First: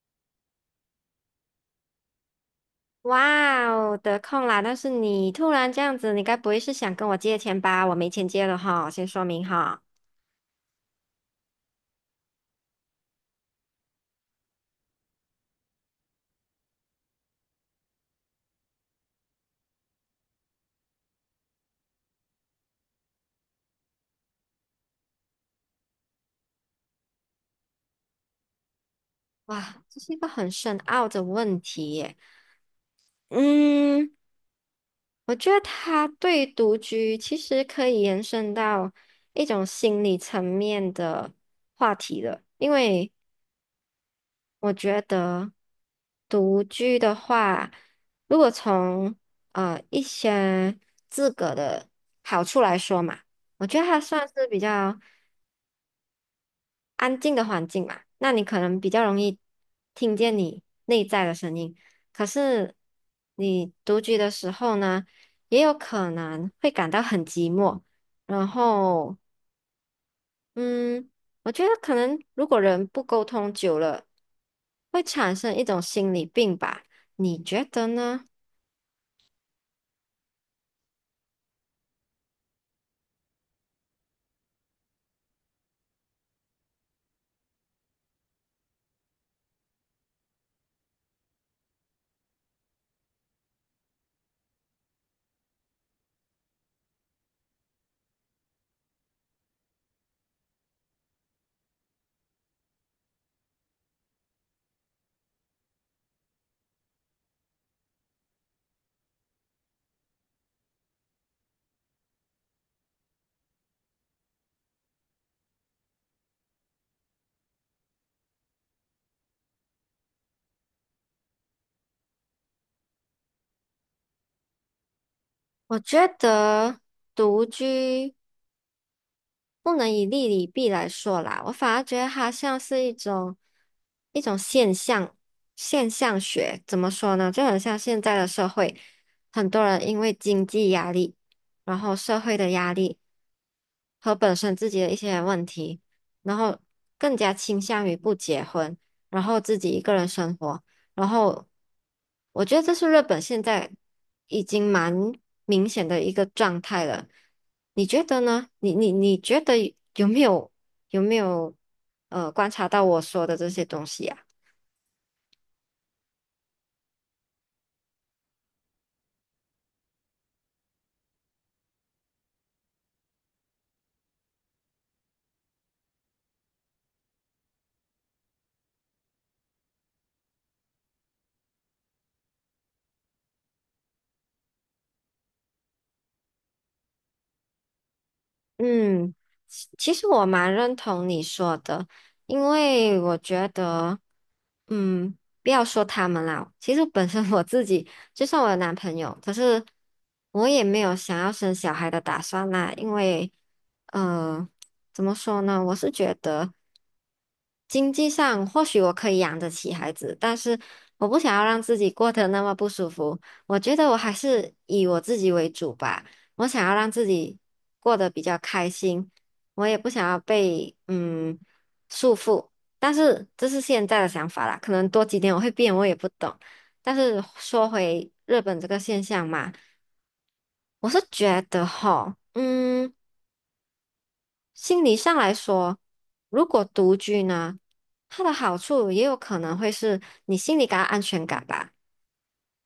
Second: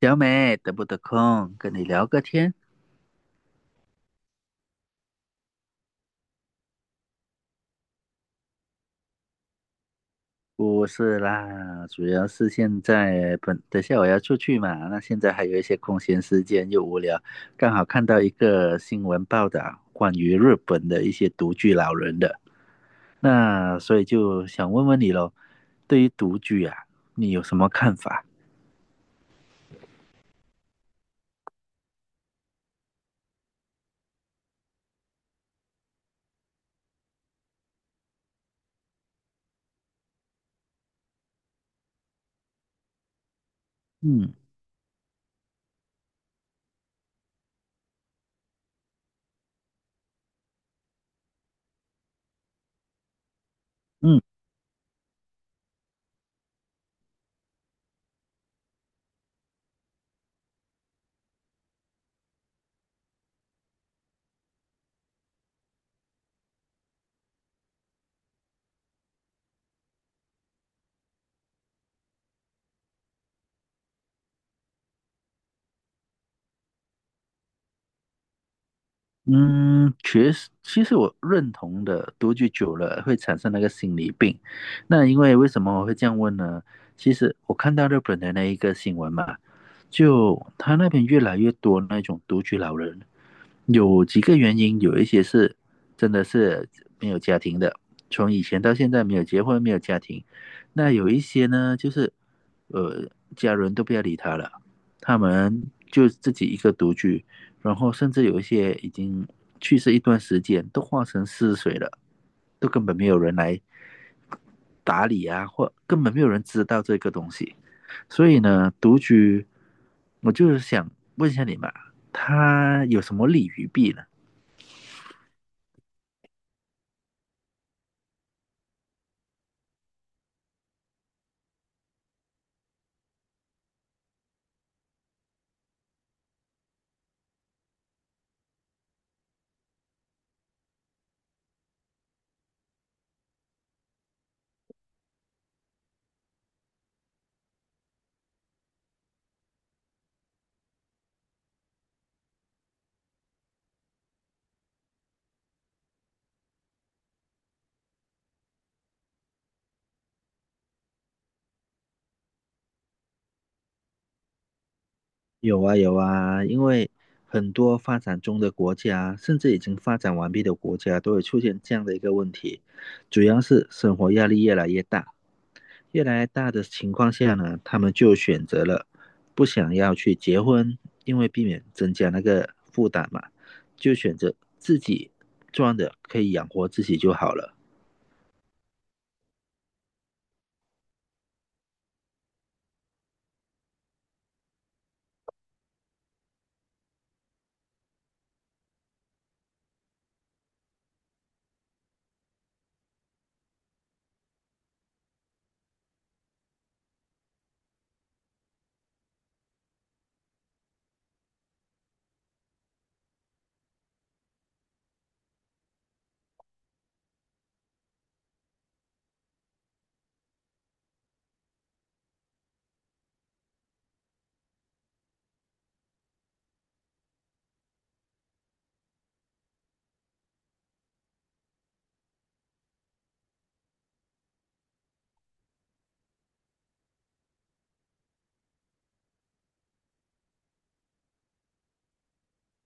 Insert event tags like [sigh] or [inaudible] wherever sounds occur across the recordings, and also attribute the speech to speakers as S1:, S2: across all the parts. S1: 小美，得不得空跟你聊个天？
S2: 哇哦，得空啦！但是你突然这样子，你该不会是想跟我借钱吧？我没钱借了哈，先说明哈。
S1: 不是啦，主要是现在本等下我要出去嘛，那现在还有一些空闲时间又无聊，刚好看到一个新闻报道关于日本的一些独居老人的，那所以就想问问你喽，对于独居啊，你有什么看法？
S2: 哇，这是一个很深奥的问题耶。嗯，我觉得它对独居其实可以延伸到一种心理层面的话题了，因为
S1: 嗯
S2: 我觉得独居的话，如果从一些自个的好处来说嘛。我觉得它
S1: 嗯。
S2: 算是比较安静的环境嘛，那你可能比较容易听见你内在的声音。可是你独居的时候呢，也有可能会感到很寂寞。然后，嗯，我觉得可能如果人不沟通久了，会产生一种心理病吧？你觉得呢？
S1: 嗯，确实，其实我认同的，独居久了会产生那个心理病。那为什么我会这样问呢？其实我看到日本的那一个新闻嘛，就他那边越来越多那种独居老人，有几个原因，有一些是真的是没有家庭的，从以前到现在没有结婚，没有家庭。那有一些呢，就是呃，家人都不要理他了，他们就自己一个独居，然后甚至有一些已经去世一段时间，都化成尸水了，都根本没有人来打理啊，或根本没有人知道这个东西。所以呢，独居，我就是想问一下你嘛，他有什么利与弊呢？
S2: 我觉得独居。不能以利与弊来说啦，我反而觉得它像是一种现象，现象学怎么说呢？就很像现在的社会，很多人因为经济压力，然后社会的压力。和本身自己的一些问题，然后更加倾向于不结婚，然后自己一个人生活。然后我觉得这是日本现在已经蛮明显的一个状态了。你觉得呢？你觉得有没有有没有观察到我说的这些东西啊？
S1: 有啊有啊，因为很多发展中的国家，甚至已经发展完毕的国家，都会出现这样的一个问题，主要是生活压力越来越大，越来越大的情况下呢，他们就选择了不想要去结婚，因为避免增加那个负担嘛，就选择自己赚的可以养活自己就好了。
S2: 嗯，其实我蛮认同你说的，因为我觉得，嗯，不要说他们啦，其实本身我自己，就算我有男朋友，可是我也没有想要生小孩的打算啦，因为，呃，怎么说呢？我是觉得。经济上或许我可以养得起孩子，但是我不想要让自己过得那么不舒服。我觉得我还是以我自己为主吧，我想要让自己过得比较开心，我也不想要被束缚。但是这是现在的想法啦，可能多几年我会变，我也不懂。但是说回日本这个现象嘛，我是觉得哈，嗯。心理上来说，如果独居呢，它的好处也有可能会是你心里感到安全感吧。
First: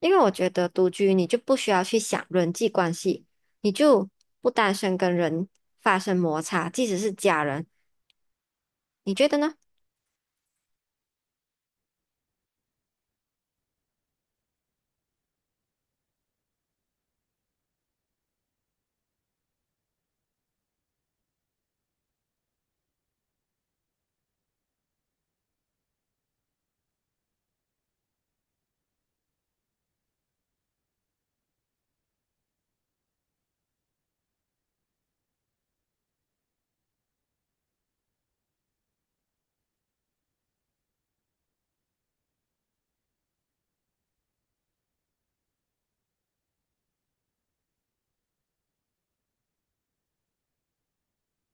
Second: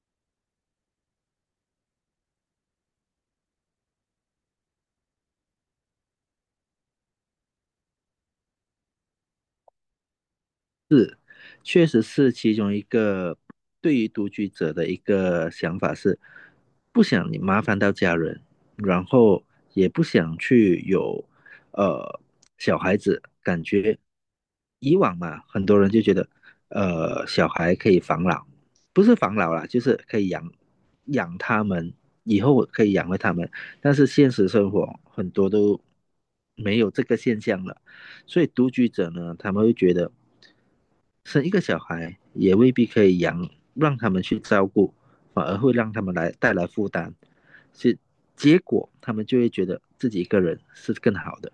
S2: 因为我觉得独居你就不需要去想人际关系，你就不担心跟人发生摩擦，即使是家人，你觉得呢？
S1: 确实是其中一个对于独居者的一个想法是，不想你麻烦到家人，然后也不想去有呃小孩子，感觉以往嘛，很多人就觉得，小孩可以防老，不是防老啦，就是可以养他们，以后可以养活他们。但是现实生活很多都没有这个现象了，所以独居者呢，他们会觉得生一个小孩也未必可以养，让他们去照顾，反而会让他们来带来负担，是结果他们就会觉得自己一个人是更好的。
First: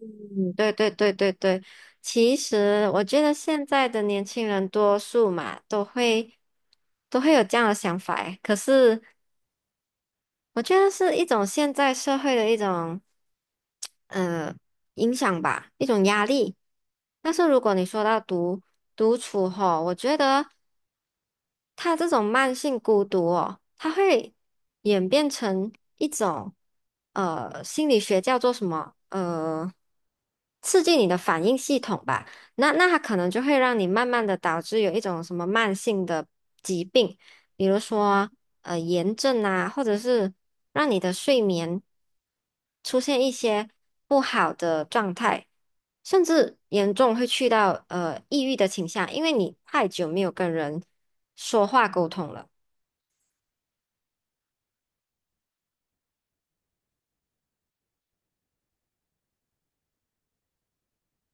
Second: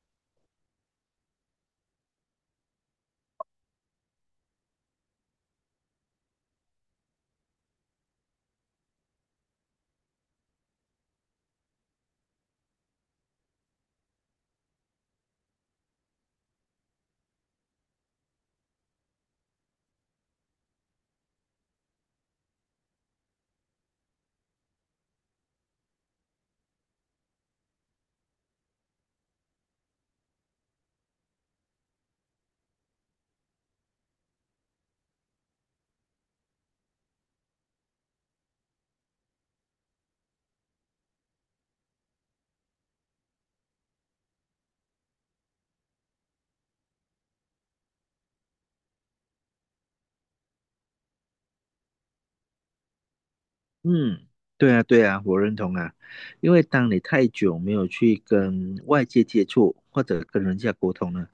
S2: 嗯，对对对对对，其实我觉得现在的年轻人多数嘛，都会有这样的想法诶，可是。我觉得是一种现在社会的一种呃影响吧，一种压力。但是如果你说到独处吼，我觉得他这种慢性孤独哦，它会演变成一种心理学叫做什么刺激你的反应系统吧。那它可能就会让你慢慢的导致有一种什么慢性的疾病。比如说炎症啊，或者是让你的睡眠出现一些不好的状态，甚至严重会去到抑郁的倾向，因为你太久没有跟人说话沟通了。
S1: 嗯，对啊，对啊，我认同啊，因为当你太久没有去跟外界接触或者跟人家沟通呢，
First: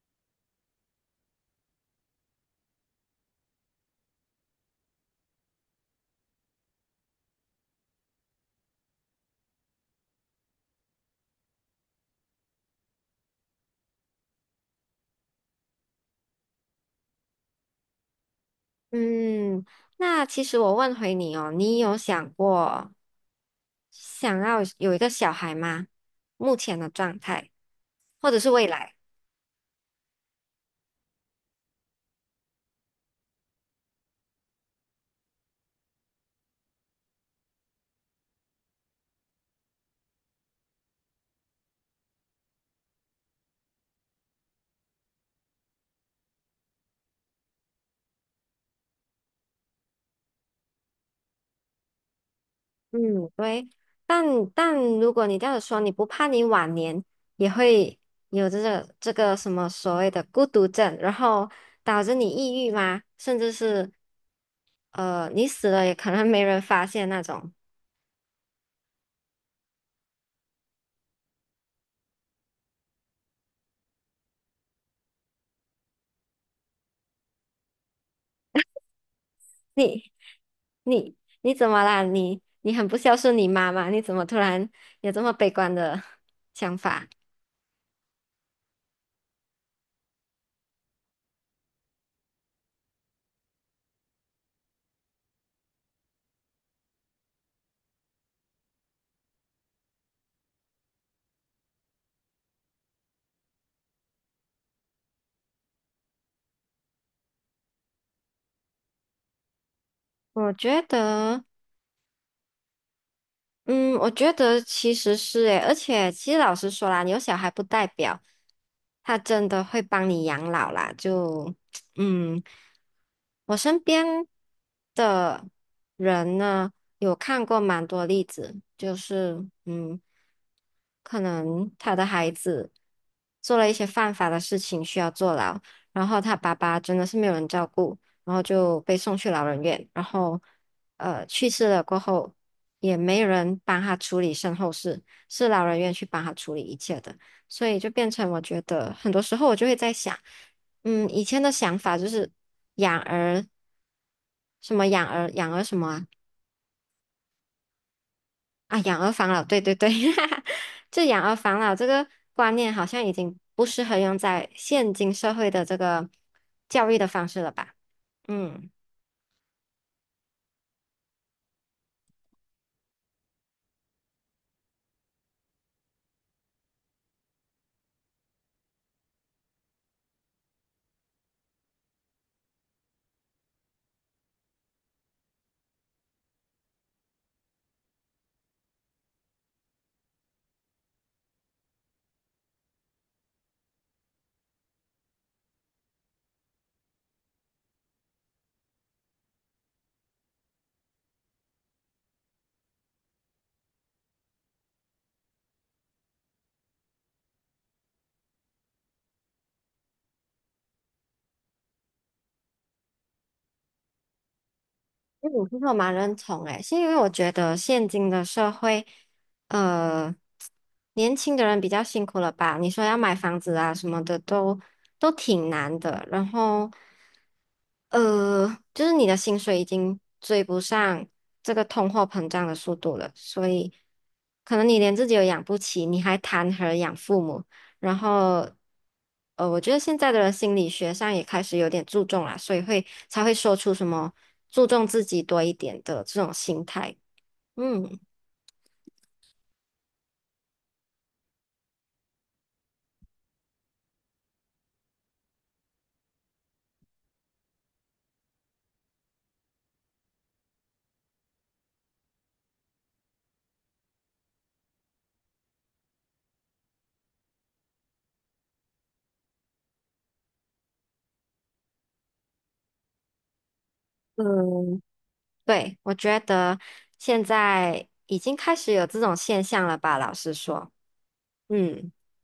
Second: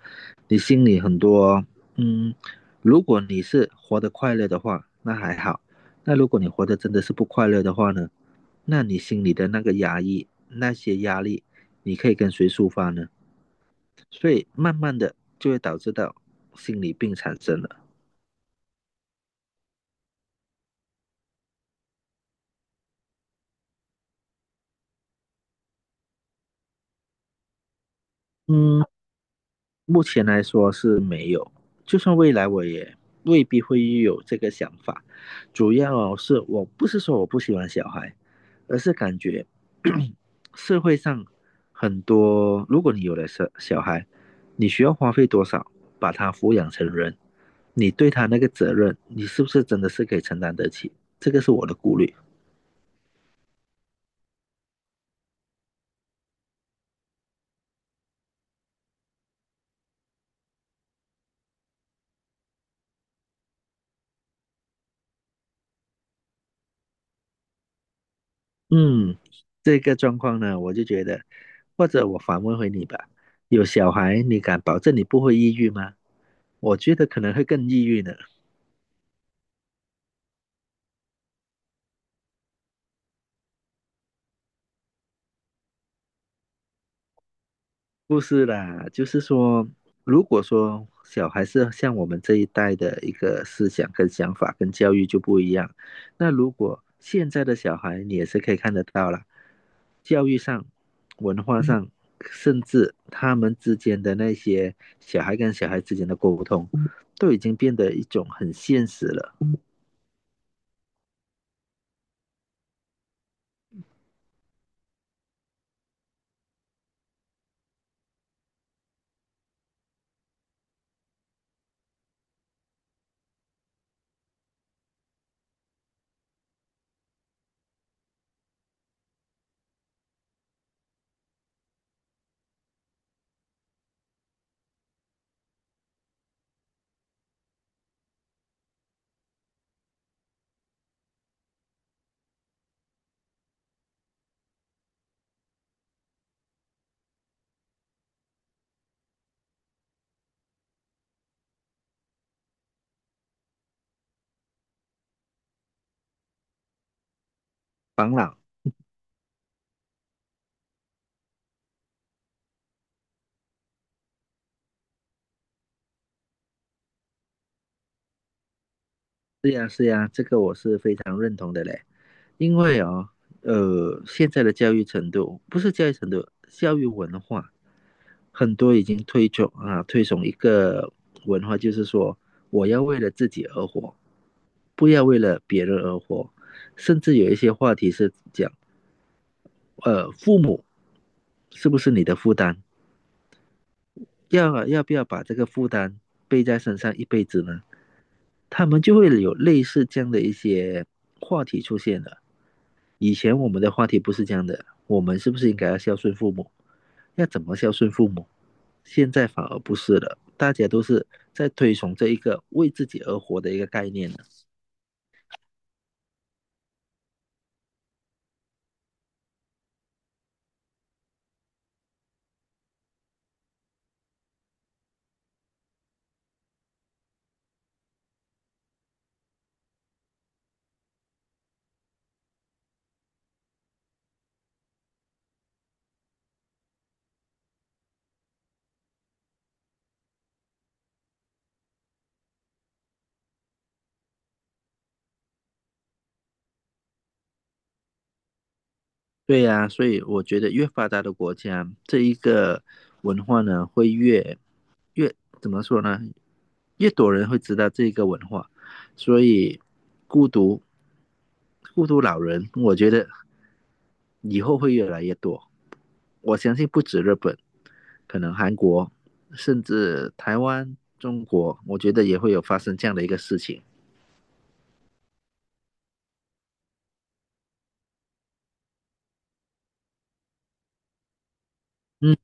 S1: 你心里很多，嗯，如果你是活得快乐的话，那还好；那如果你活得真的是不快乐的话呢，那你心里的那个压抑，那些压力，你可以跟谁抒发呢？所以慢慢的就会导致到心理病产生了。
S2: 嗯，那其实我问回你哦，你有想过想要有一个小孩吗？目前的状态，或者是未
S1: 嗯，
S2: 来？
S1: 目前来说是没有，就算未来我也未必会有这个想法。主要是我不是说我不喜欢小孩，而是感觉 [coughs] 社会上很多，如果你有了小孩，你需要花费多少把他抚养成人，你对他那个责任，你是不是真的是可以承担得起？这个是我的顾虑。
S2: 嗯，对，但但如果你这样说，你不怕你晚年也会有这个什么所谓的孤独症，然后导致你抑郁吗？甚至是，你死了也可能没人发现那种。
S1: 嗯，这个状况呢，我就觉得，或者我反问回你吧，有小孩，你敢保证你不会抑郁吗？我觉得可能会更抑郁呢。
S2: 你你你怎么啦？你很不孝顺你妈妈，你怎么突然有这么悲观的 [laughs] 想法？
S1: 不是啦，就是说，如果说小孩是像我们这一代的一个思想跟想法跟教育就不一样，那如果现在的小孩，你也是可以看得到啦，教育上、文化上，嗯甚至他们之间的那些小孩跟小孩之间的沟通，都已经变得一种很现实了。
S2: 我觉得。嗯，我觉得其实是诶，而且其实老实说啦，你有小孩不代表他真的会帮你养老啦。就 [tsk] 嗯，我身边的人呢，有看过蛮多例子，就是,可能他的孩子做了一些犯法的事情需要坐牢，然后他爸爸真的是没有人照顾，然后就被送去老人院，然后去世了过后。也没人帮他处理身后事，是老人院去帮他处理一切的，所以就变成我觉得很多时候我就会在想，以前的想法就是养儿什么养儿养儿什么啊
S1: 防老，
S2: 啊养儿防老，对对对，[laughs] 就养儿防老这个观念好像已经不适合用在现今社会的这个教育的方式了吧，嗯。
S1: 是呀是呀，这个我是非常认同的嘞。因为啊，现在的教育程度不是教育程度，教育文化很多已经推崇啊，推崇一个文化，就是说我要为了自己而活，不要为了别人而活，甚至有一些话题是讲，父母是不是你的负担？要不要把这个负担背在身上一辈子呢？他们就会有类似这样的一些话题出现了。以前我们的话题不是这样的，我们是不是应该要孝顺父母？要怎么孝顺父母？现在反而不是了，大家都是在推崇这一个为自己而活的一个概念呢。
S2: 嗯，其实我蛮认同诶，是因为我觉得现今的社会，呃，年轻的人比较辛苦了吧？你说要买房子啊什么的都挺难的，然后，呃，就是你的薪水已经追不上这个通货膨胀的速度了，所以可能你连自己都养不起，你还谈何养父母？然后，我觉得现在的心理学上也开始有点注重啦，所以会才会说出什么注重自己多一点的这种心态。嗯，
S1: 对呀、所以我觉得越发达的国家，这一个文化呢会越越怎么说呢？越多人会知道这个文化，所以孤独孤独老人，我觉得以后会越来越多。我相信不止日本，可能韩国，甚至台湾、中国，我觉得也会有发生这样的一个事情。
S2: 嗯，对，我觉得现在已经开始有这种现象了吧，老实说。嗯，
S1: 嗯，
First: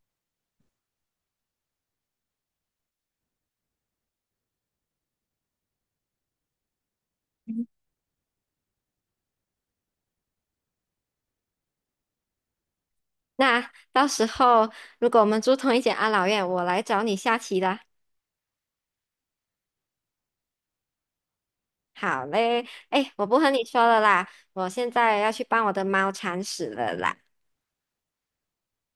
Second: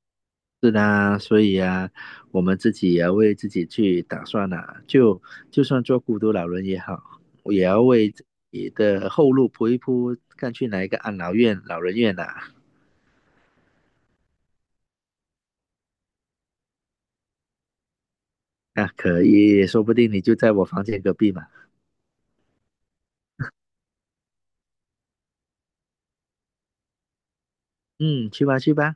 S1: 是的，所以啊，我们自己也要为自己去打算呐、就就算做孤独老人也好，我也要为自己的后路铺一铺，看去哪一个安老院、老人院呐、
S2: 那到时候如果我们住同一间安老院，我来找你下棋啦。
S1: 啊。可以，说不定你就在我房间隔壁嘛。
S2: 好嘞，哎，我不和你说了啦，我现在要去帮我的猫铲屎了啦。
S1: 嗯，去吧去吧，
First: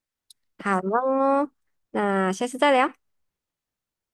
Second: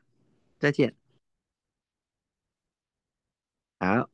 S1: 再
S2: 好
S1: 见。
S2: 喽，那下次再聊。
S1: 好。